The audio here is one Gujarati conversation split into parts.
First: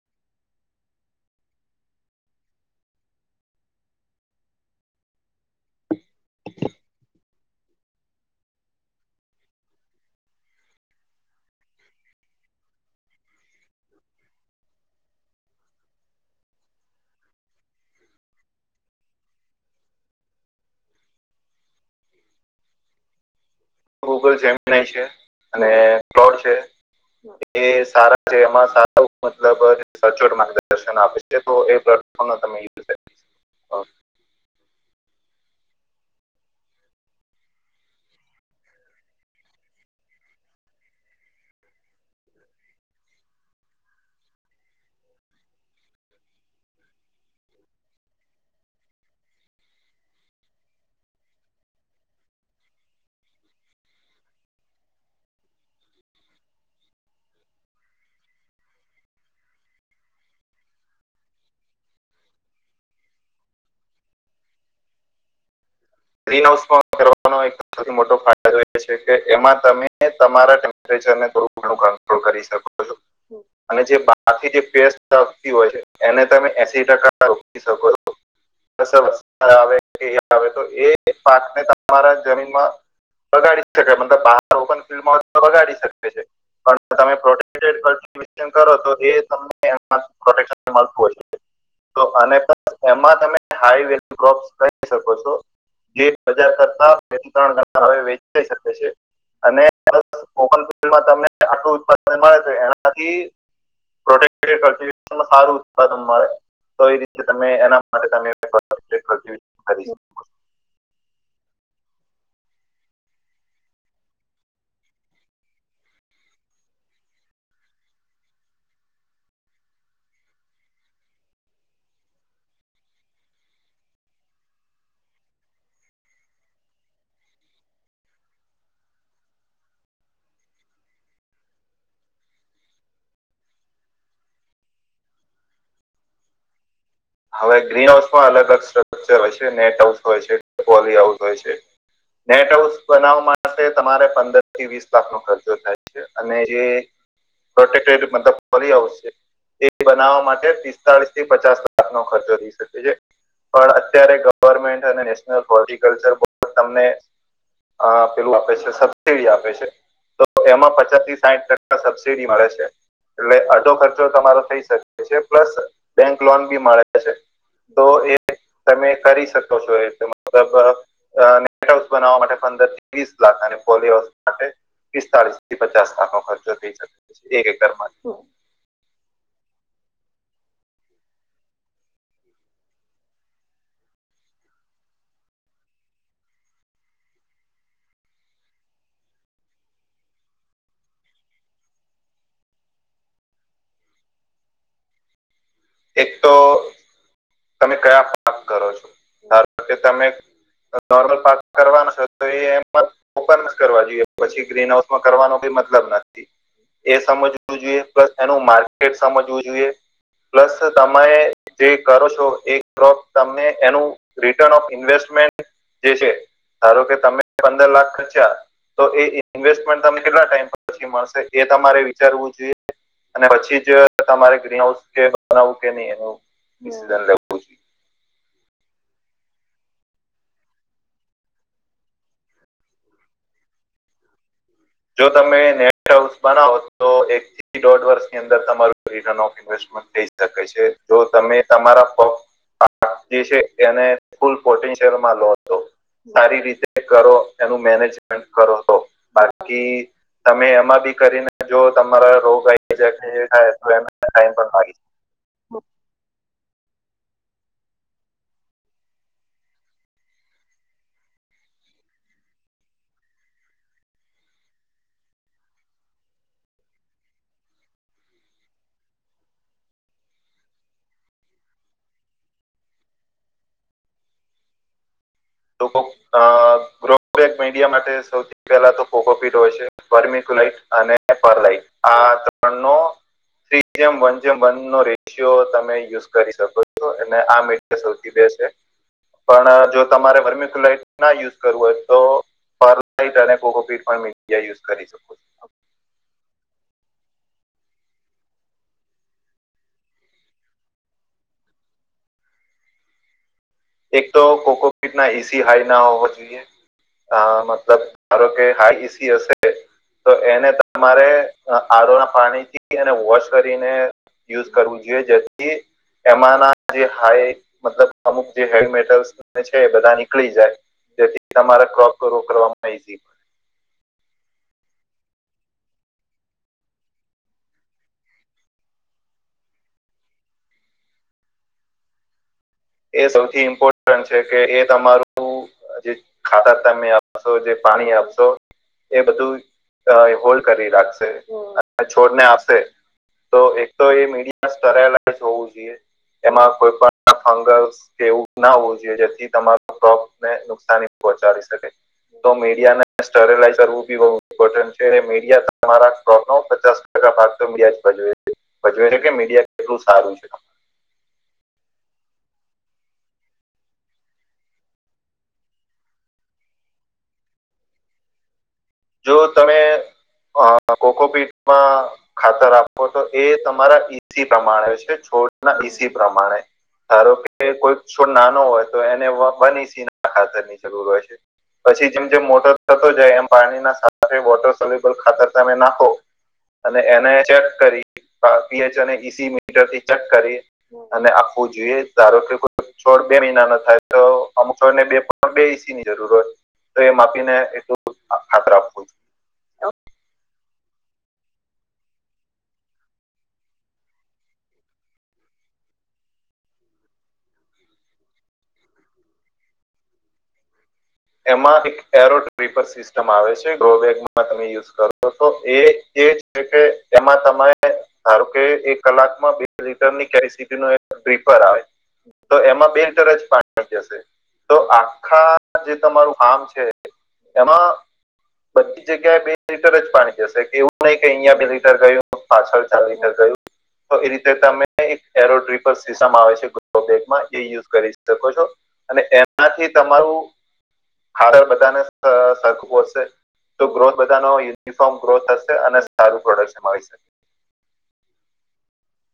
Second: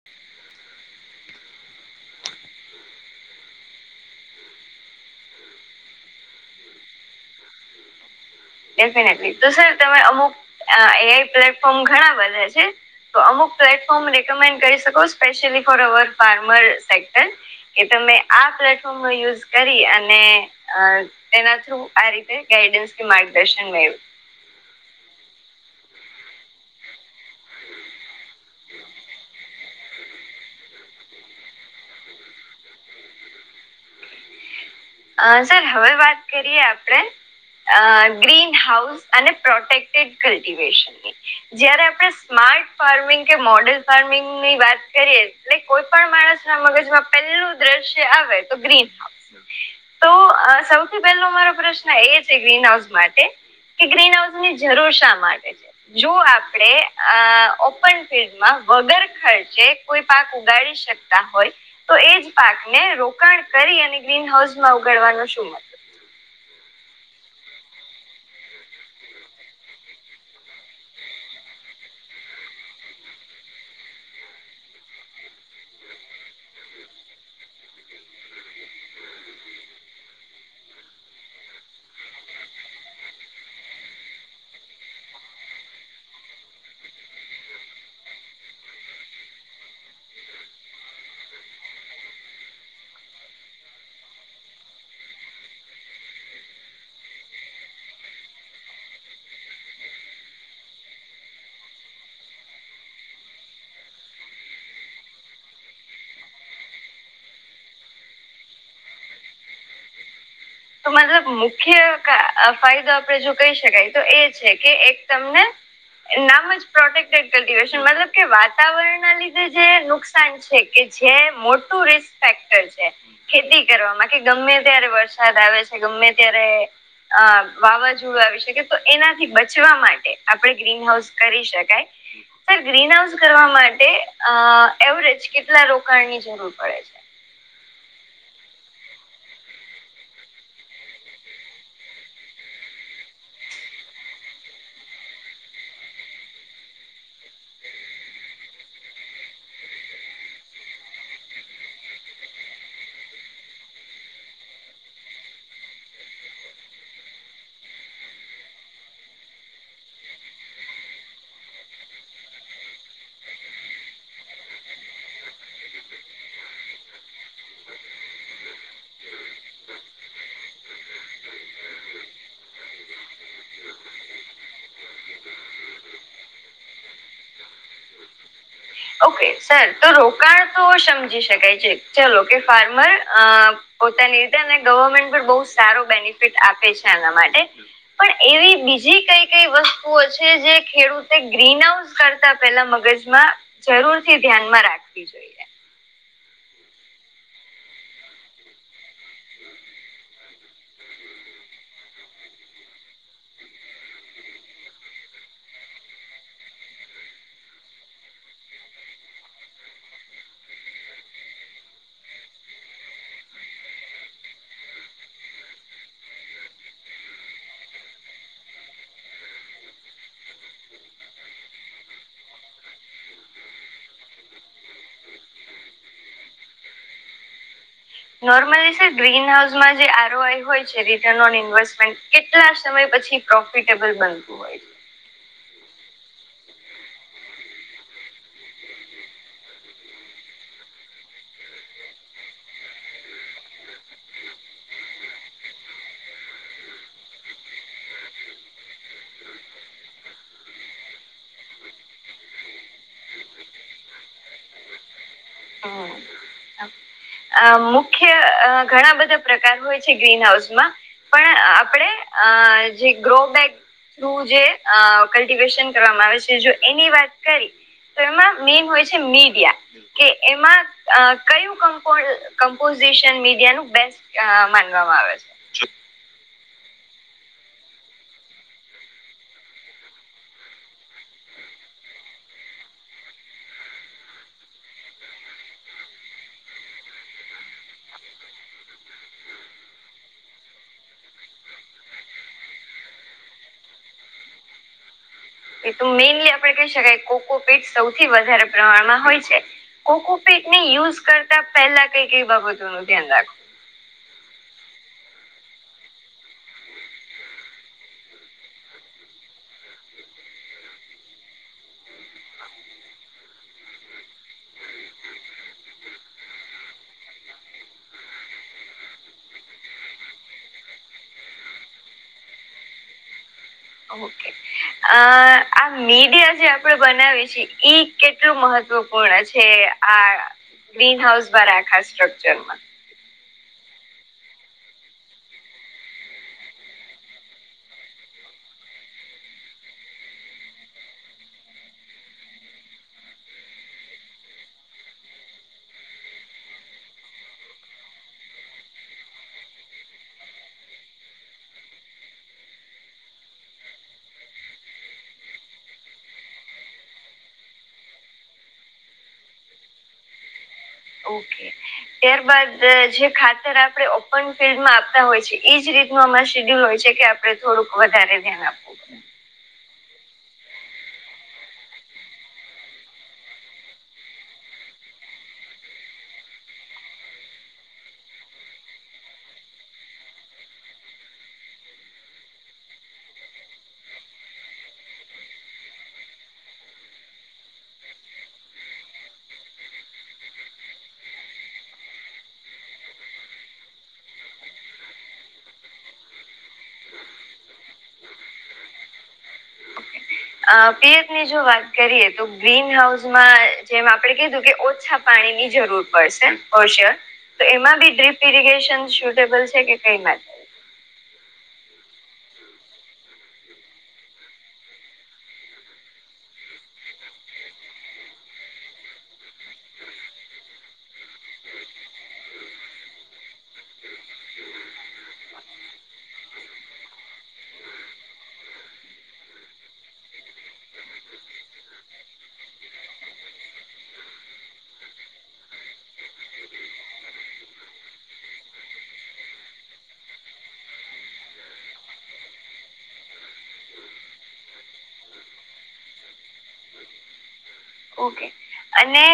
[inaudible] [inaudible] ડેફિનેટલી તો સર તમામે અમુક એઆઈ પ્લેટફોર્મ ઘણા બધા છે. તો અમુક પ્લેટફોર્મ રેકમેન્ડ કરી શકો specially for our farmer sector કે તમે આ પ્લેટફોર્મનો યુઝ કરી અને તેના થ્રુ આ રીતે ગાઈડન્સ કે માર્ગદર્શન મેળ્યું. ગૂગલ જેમીનાઈ છે અને છે એ સારા છે એમાં સ મતલબ સચોટ માર્ગદર્શન આપે છે તો એ પ્લેફોર્મ ન તમે યુ અ સર હવે વાત કરીએ આપણે અ ગ્રીન હાઉસ અને પ્રોટેક્ટેડ કલ્ટિવેશન. [inaudible] જયારે આપણે સ્માર્ટ ફાર્મિંગ કે મોડેલ ફાર્મિંગ ની વાત કરીએ. કોઈ પણ માણસ ના મગજમાં પહેલું દ્રશ્ય આવે તો ગ્રીન [inaudible] તો અ સૌથી પહેલો મારો પ્રશ્ન એ છે ગ્રીનહાઉસ માટે કે ગ્રીનહાઉસની જરૂર શા માટે? છે જો આપડે ઓપન અ ફિલ્ડમાં, વગર ખર્ચે કોઈ પાક ઉગાડી શકતા હોય તો એ જ પાકને રોકાણ કરી અને ગ્રીન હાઉસમાં ઉગડવાનો શું મત ગ્રીન હાઉસમાં [inaudible] વાનો એક સૌથી મોટો ફાયદો રહે છે કે એમાં તમે તમારા ટેમ્પરેચરને થોડું ઘણું કંટ્રોલ કરી શકો છો. અને જે બાકી જે પેસ્ટ આવતી હોય છે એને તમે એસી ટકા રો [inaudible] આવે કે [inaudible] આવે તો એ તે પાકને તમારા જમીનમાં બગાડી શકે મતલબ બહાર ઓપન ફિલ્ડમાં હોય તો બગાડી શકે છે. પણ તમે પ્રોટેક્ટેડ [inaudible] કરો તો એ તમને આમ પ્રોટેક્શન મળતું હોય છે. તો અને પ્લસ એમાં તમે હાઈ વેલ્યુ ક્રોપ્સ કરી શકો છો. જે બજાર કરતા બે થી ત્રણ ગણા ભાવે વેચાઈ શકે છે અને પ્લસ ઓપન ફિલ્ડમાં તમે આટલું ઉત્પાદન મળે છે એનાથી પ્રોટેક્ટેડ કલ્ટીવેશનમાં સારું ઉત્પાદન મળે. તો એ રીતે તમે એના માટે તમે પ્રોટેક્ટેડ કલ્ટીવેશન કરી શકો છો. મતલબ મુખ્ય કા અ ફાયદો આપણેે જો કહી શકાય તો એ છે કે એક તમને નામ જ પ્રોટેકટેડ કલ્ટિવેશન. મતલબ કે વાતાવરણના લીધે જે નુકસાન છે. કે જે મોટું રિસ્ક ફેક્ટર છે ખેતી કરવાવામાં કે ગમે ત્યારે વરસા સાદ આવે છે, ગમે ત્યારે અ વાવાઝોડું આવી શકે તો એનાથી બચવા માટે આપણે ગ્રીન હાઉસ કરી શકાય. સર ગ્રીન હાઉસ કરવા માટે અ એવરેજ કેટલા રોકાણની જરૂર પડે છે? હવે ગ્રીનહાઉસમાં અલગ અલગ સ્ટ્રક્ચર હોય છે. નેટ હાઉસ હોય, [inaudible] લી હાઉસ હોય છે. નેટ હાઉસ બનાવવા માટે તમારે પંદરથી વીસ લાખનો ખર્ચો થાય છે. અને જે પ્રોટેક્ટડ મતલબ બની આવશે. તે બનાવવા માટે પિસ્તાળીસથી પચાસ લાખનો ખર્ચો થઈ શકે છે. પણ અત્યારે ગવર્મેન્ટ અને નેશનલ હોર્ટિકલ્ચર બોર્ડ તમને અ પેલું આપે છે, સબસીડી આપે છે. તો તેમાં પચાસથી સાઈઠ ટકા સબસીડી મળે છે. એટલે અડધો ખર્ચો તમારો થઈ શકે છે. પ્લસ બેંક લોન બી મળે છે. તો એ તમે કરી શકો છો એ રીતે મતલબ અ નેટ હાઉસ બનાવવા માટે પંદરથી ત્રીસ લાખ અને પોલી હાઉસ માટે પિસ્તાળીસથી પચાસ લાખનો ખર્ચો થઈ શકે એક એકરમાં ઓકે. સર તો રોકાણ તો સમજી શકાય છે. ચલો કે ફાર્મર અ પોતાની રીતે ગવર્મેન્ટ પણ બોઉ સારો બેનિફિટ આપે છે એના માટે. પણ એવી બીજી કઈ કઈ વસ્તુઓ છે જે ખેડૂતે ગ્રીન હાઉસ કરતા પેલા મગજમાં જરૂર થી ધ્યાનમાં રાખવી જોઈએ. એક તો તમે કયા પાક કરો છો? ધારો કે તમે નોર્મલ પાક કરવાનો છો તો એ એમાં [inaudible] માં જ કરવા જોઈએ પછી ગ્રીનહાઉસમાં કરવાનો કોઈ મતલબ નથી. એ સમજવું જોઈએ પ્લસ એનું માર્કેટ સમજવું જોઈએ પ્લસ તમે જે કરો છો એ ક્રોપ તમે એનું રિટર્ન ઓફ ઇન્વેસ્ટમેન્ટ જે છે ધારો કે તમે પંદર લાખ ખર્ચ્યા તો એ ઇન્વેસ્ટમેન્ટ તમને કેટલા ટાઈમ પછી મળશે એ તમારે વિચારવું જોઈએ અને પછી જ તમારે ગ્રીન હાઉસ કે બનાવું કે નહી એનું લું [inaudible] [unintelligible] નોર્મલી સર ગ્રીન હાઉસમાં જે આરઓઆઈ હોય છે રિટન ઓન ઇન્વેસ્ટમેન્ટ કેટલા સમય પછી પ્રોફિટેબલ બનતું હોય છે? જો તમે નેટ હાઉસ બનાવો તો એક થી દોઢ વર્ષની અંદર તમારું રિટર્ન ઓફ ઇન્વેસ્ટમેન્ટ ઈ શકે છે જો તમે તમારા જે છે એને ફૂલ પોટેન્શિયલમાં લો હતો. સારી રીતે કરો એનું મેનેજમેન્ટ કરો તો. [inaudible] [unintelligible] તમે એમાં બી કરીને જો તમારા રોગ આવી જાય થાય તો એ ટાઈમ પણ લાગી. હમ. અ મુખ્ય ઘણા બધા પ્રકાર હોય છે ગ્રીન હાઉસમાં પણ આપણેે અ જે ગ્રોબેક થ્રુ જે કલ્ટિવેશન કરવામાં આવે છે જો એની વાત કરી તો એમાં મેન હોય છે મીડિયા કે એમાં કયું કં મપોઝશન મીડિયા ન બેસ્ટ માનવામાં આવે છે? લોકો [inaudible] મીડિયા માટે સૌથી પેલા તો કોકોપીટ હોય છે વર્મિક લઈટ અને પરલાઈટ આ ત્રણ નો થ્રી જેમ વન જેમ વન નો રેશિયો તમે યુઝ કરી શકો છો અને આ સૌથી બેસ્ટ છે પણ જો તમારે વર્મિકુલાઇટ ના યુઝ કરવું હોય તો પર લટ અને કોકોપી મીડિયા યુઝ કરી શકો છો. એ તો મેઈનલી આપે કહી શકાય કોકોપીટ સૌથી વધારે પ્રમાણમાં હોય છે. કોકોપીટ ને યુઝ કરતા પહેલા કઈ કઈ બાબતો નું ધ્યાન રાખો? એક તો કોકોપીટ ના એસી હાઈ ના હોવા જોઈએ અ મતલબ ધારો કે હાઈ ઇસી હશે તો એને તમારે આરોના પાણીથી એને વોશ કરીને યુઝ કરવું જોઈએ જેથી એમાંના જે હાય મતલબ અમુક જે હેવી મેટર છે એ બધા નીકળી જાય જેથી તમારા ક્રોપ રો કરવામાં ઈઝી ઓકે. અ આ મીડિયા જે આપણેે બનાવી છીએ કેટલું મહત્વપૂર્ણ છે આ ગ્રીન હાઉસ વા રાખા સ્ટ્રકચરમાં? એ સૌથી ઇમ્પોર્ટન્ટ છે કે એ તમારું જે ખાતા તમે આપશો જે પાણી આપશો એ બધું હોલ્ડ કરી રાખશે અને છોડને આપશે. તો એક તો એ મીડિયા કરાયેલા જ હોવું જોઈએ એમાં કોઈ પણ ફંગલ્ કે એવું ના હોવું જોઈએ જેથી તમારો પ્રોપ ને નુકસાની પહોંચાડી શકે. તો મીડિયા ને સ્ટરેલાઇ કરવું બી બહુ ઇમ્પોર્ટન્ટ છે એટલે મીડિયા તમારાોકનો પચાસ ટકા ભાગ તો મીડિયા ભજવે છે ભજવે છે કે મીડિયા કેટલું સારું છે. ઓકે. ત્યારબદ જે ખાતર આપણે ઓપન ફિલ્ડમાં આપતા હોય છે એજ રીતે શડ્યુલ હોય છે કે આપડણે થોડુંક વધારે ધ્યાન આપ જો તમે અ કોકોપીટમાં ખાતર આપો તો એ તમારા ઈસી પ્રમાણે છે છોડના ઈસી પ્રમાણે ધારો કે કોઈ છોડ નાનો હોય તો એને બની સ ના ખાતર ની જરૂર હોય છે. પછી જેમ જેમ મોટર થતો જાય એમ પાણીના સાથે વોટર સોલબલ ખાતર તમે નાખો અને એને ચેક કરી પીએચ અને ઈસી મીટરથી ચેક કરી અને આખવું જોઈએ ધારો કે કોઈ ચોર બે મહિના ન થાય તો અમુક છો ને બે બે ની જરૂર હોત તો એ માપીને એટું ખાતર આપ અ પિયત ની જો વાત કરીએ તો ગ્રીન હાઉસ માં જેમ આપડણે કીધું કે ઓછા પાણી ની જરૂર પડશે હોશેર તો એમાં બી ડ્રીપ ઇરીિગેશન સુટેબલ છે કે કઈ માટે એમાં એક એરો ટપર સિસ્ટમ આવે છે ડ્રોબેકમાં તમે યુઝ કરો તો એ છે કે એમાં તમારે ધારો કે એક કલાક માં બે લીટર ની કેપસિટી નો એક ડ્રીપર આવે તો એમાં બે લીટર જ પાણી જશે તો આખા જે તમારું ફામ છે એમાંધ જગ્યાએ બે લીટર જ પાણી જશે એવું નહીં કે અહિયાં બે લીટર ગયું પાછળ ચાર લીટર ગયું તો એ રીતે તમે એક એરો ટ્રીપર સિસ્ટમ આવે છે ગ બેકમાં એ કરી શકો છો અને એમાંથી તમારું હારે બધાને સરખુંશે તો ગ્રોથ બધા ન યુનિફોર્મ ગ્રોથ થશે અને સારું પ્રોડક્શન આવી શકે ઓકે અને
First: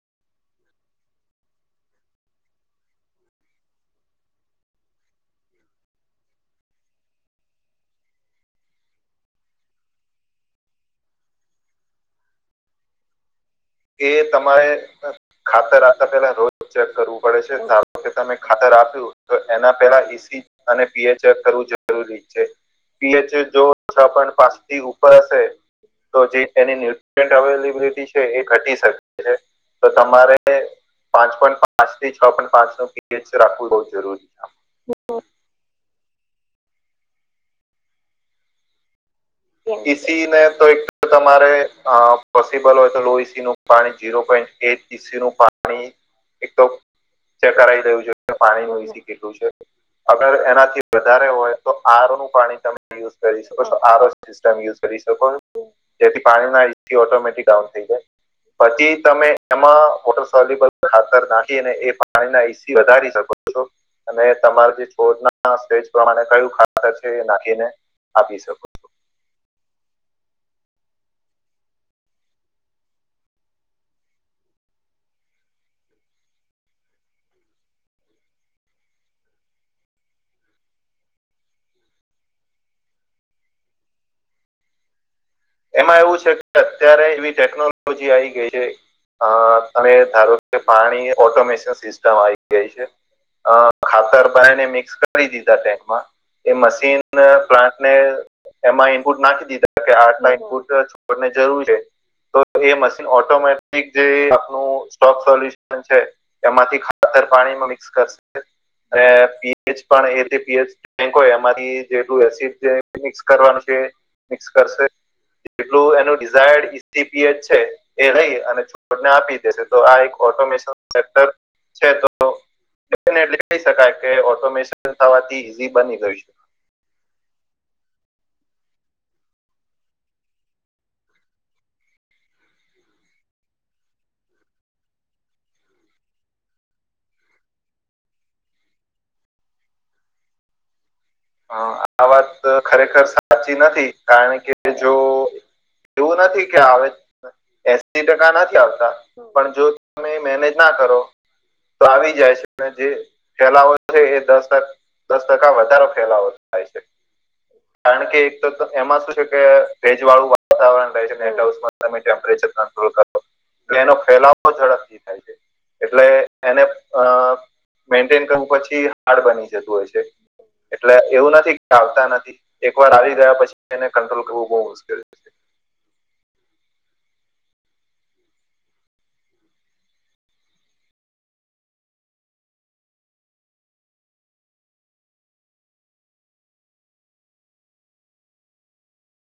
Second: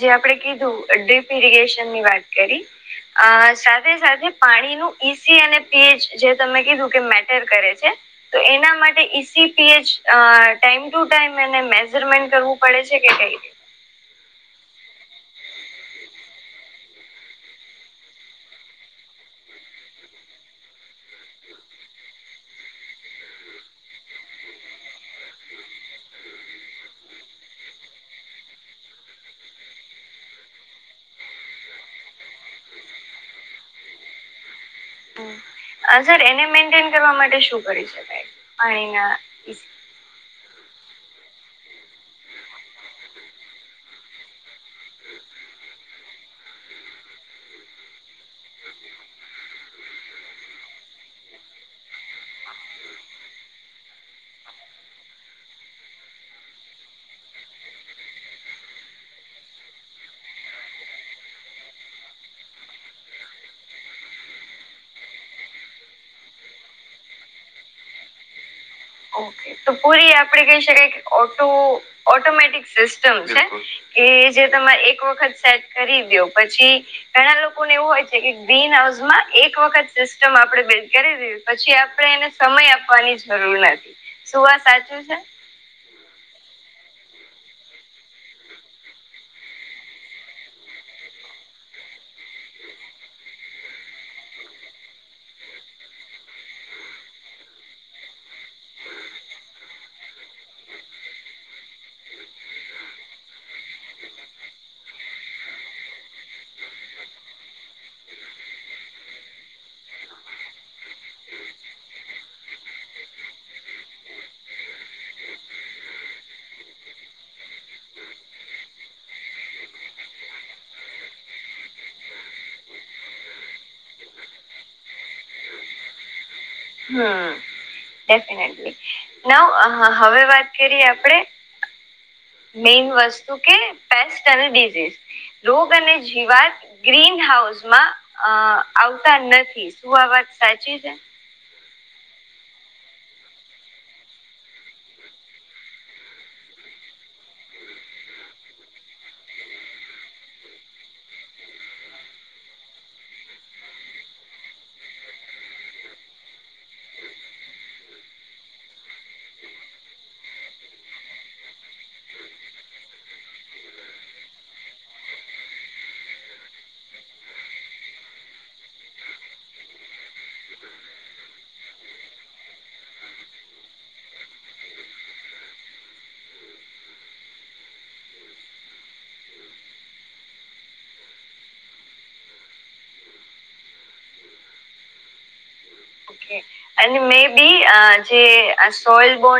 જે આપણે કીધું ડ્રીપ ઇરિગેશન ની વાત કરી અ સાથે સાથે પાણીનું ઈસી અને પીએચ જે તમે કીધું કે મેટર કરે છે તો એના માટે EC pH time to time એને મેજરમેન્ટ કરવું પડે છે કે કઈ રતે એ તમારે ખાતર આપતા પેલા રોજ ચેક કરવું પડે છે ધારો કે તમે ખાતર આપ્યું તો એના પહેલા સી અને પીએચ કરવું જરૂરી છે. પીએચ જો પાચ થી ઉપર હશે તો જે એની ન્યુટ્રીન્ટ અવેલેબિલિટી છે એ ઘટી શકે છે તો તમારે પાંચ પોઈન્ટ પાંચ થી છ પોઈન્ટ પાંચ નું પીચ રાખવું બહુ જરૂરી છે. હમ. સર એને મેન્ટેન કરવા માટે શું કરી શકાય પાણીના ઈસી ને તો એક તમારે પોસિબલ હોય તો લો ઈસી નું પાણી જઝીરો પોઈન્ટ એટ નું પાણી એક તો ચેક કર દું છે પાણી નસી અગર એનાથી વધારે હોય તો આર નું પાણી તમે કરીશ. સિસ્ટમ યુઝ કરી શકો છો જેથી પાણીના એસી ઓટોમેટિક ડાઉન થઈ જાય પછી તમે એમાં વોટર સબલ ખાતર નાખી ને એ પાણી ના એસી વધારી શકો. અને તમાર જે છો ના સ્ટેજ પ્રમાણે કયું ખાતર છે એ નાખીને આપી શકો ઓકે તો પૂરી આપડે કહી શકાય કે ઓટો ઓટોમેટિક સિસ્ટમ છે કે જે તમારે એક વખત સેટ કરી દો પછી ઘણા લોકોને એવું હોય છે કે ગ્રીન હાઉસ માં એક વખત સિસ્ટમ આપડે બિલ્ડ કરી દું પછી આપડે એને સમય આપવાની જરૂર નથી શું વા સાચું છે. એમાં એવું છે કે અત્યારે એવી ટેકનોલોજી આવી ગઈ છે. અ તમે ધારો કે પાણી ઓટોમેશન સિસ્ટમ આવી ગઈ છે. અ ખાતર બાયને મિક્સ કરી દીધા ટેન્ટમાં એ મશીન પ્લાન્ટને એમાં ઇનપુટ નાખી દીધા કે આઠ લખ પૂટ છોડને જરૂર છે. તો એ મશીન ઓટોમેટિક જે આપનું સ્ટોક સોલ્યુશન છે. એમાંથી ખાતર પાણીમાં મિક્સ કરશે અને પીજ પણ એ પીજ હોય એરી જેટલું એસિડ જે મિક્સ કરવાનું છે મિક્સ કરશે. એટલું એનું ડિઝાયડ ઈસીપીએચ છે. એ રહી અને છોડને આપી દેશે તો આ એક ઓટોમેશન સેક્ટર છે તો. ફટલી કહી શકાય કે ઓટોમેશન થવાથી ઈઝી બની ગયું છે. હા ડેફિનેટલી નવ હવે વાત કરીએ આપણે મેઈઇન વસ્તુ કે પેસ્ટ અને ડિઝીઝ રોગ અને જીવાત ગ્રીન હાઉસ માં અ આવતા નથી. સુઆ વાત સાાયચી જ હ આ વાત ખરેખર સાચી નથી કારણ કે જો. એવું નથી કે આવે એસી ટકા નથી આવતા પણ જો તમે મેનેજ ના કરો. તો આવી જાય છે અને જે ફેલાવો છે એ દસ દસ ટકા વધારો ફેલાવો થાય છે કારણ કે એક તો એમાં શું છે કે ભેજવાળું વાતાવરણ રહે છેટ હાઉસમાં તમે ટેમ્પરેચર એટલે એનો ફેલાવો ઝડપ થી થાય જાય. એટલે એને અ મેન્ટેન કરવું પછી હાર્ડ બની જતું હોય છે. એટલે એવું નથી કે આવતા નથી એક વાર આવી ગયા પછી એને કંટ્રોલ કરવું બહુ મુશ્કેલ છે. ઓ મે બી જે સોલ બોન્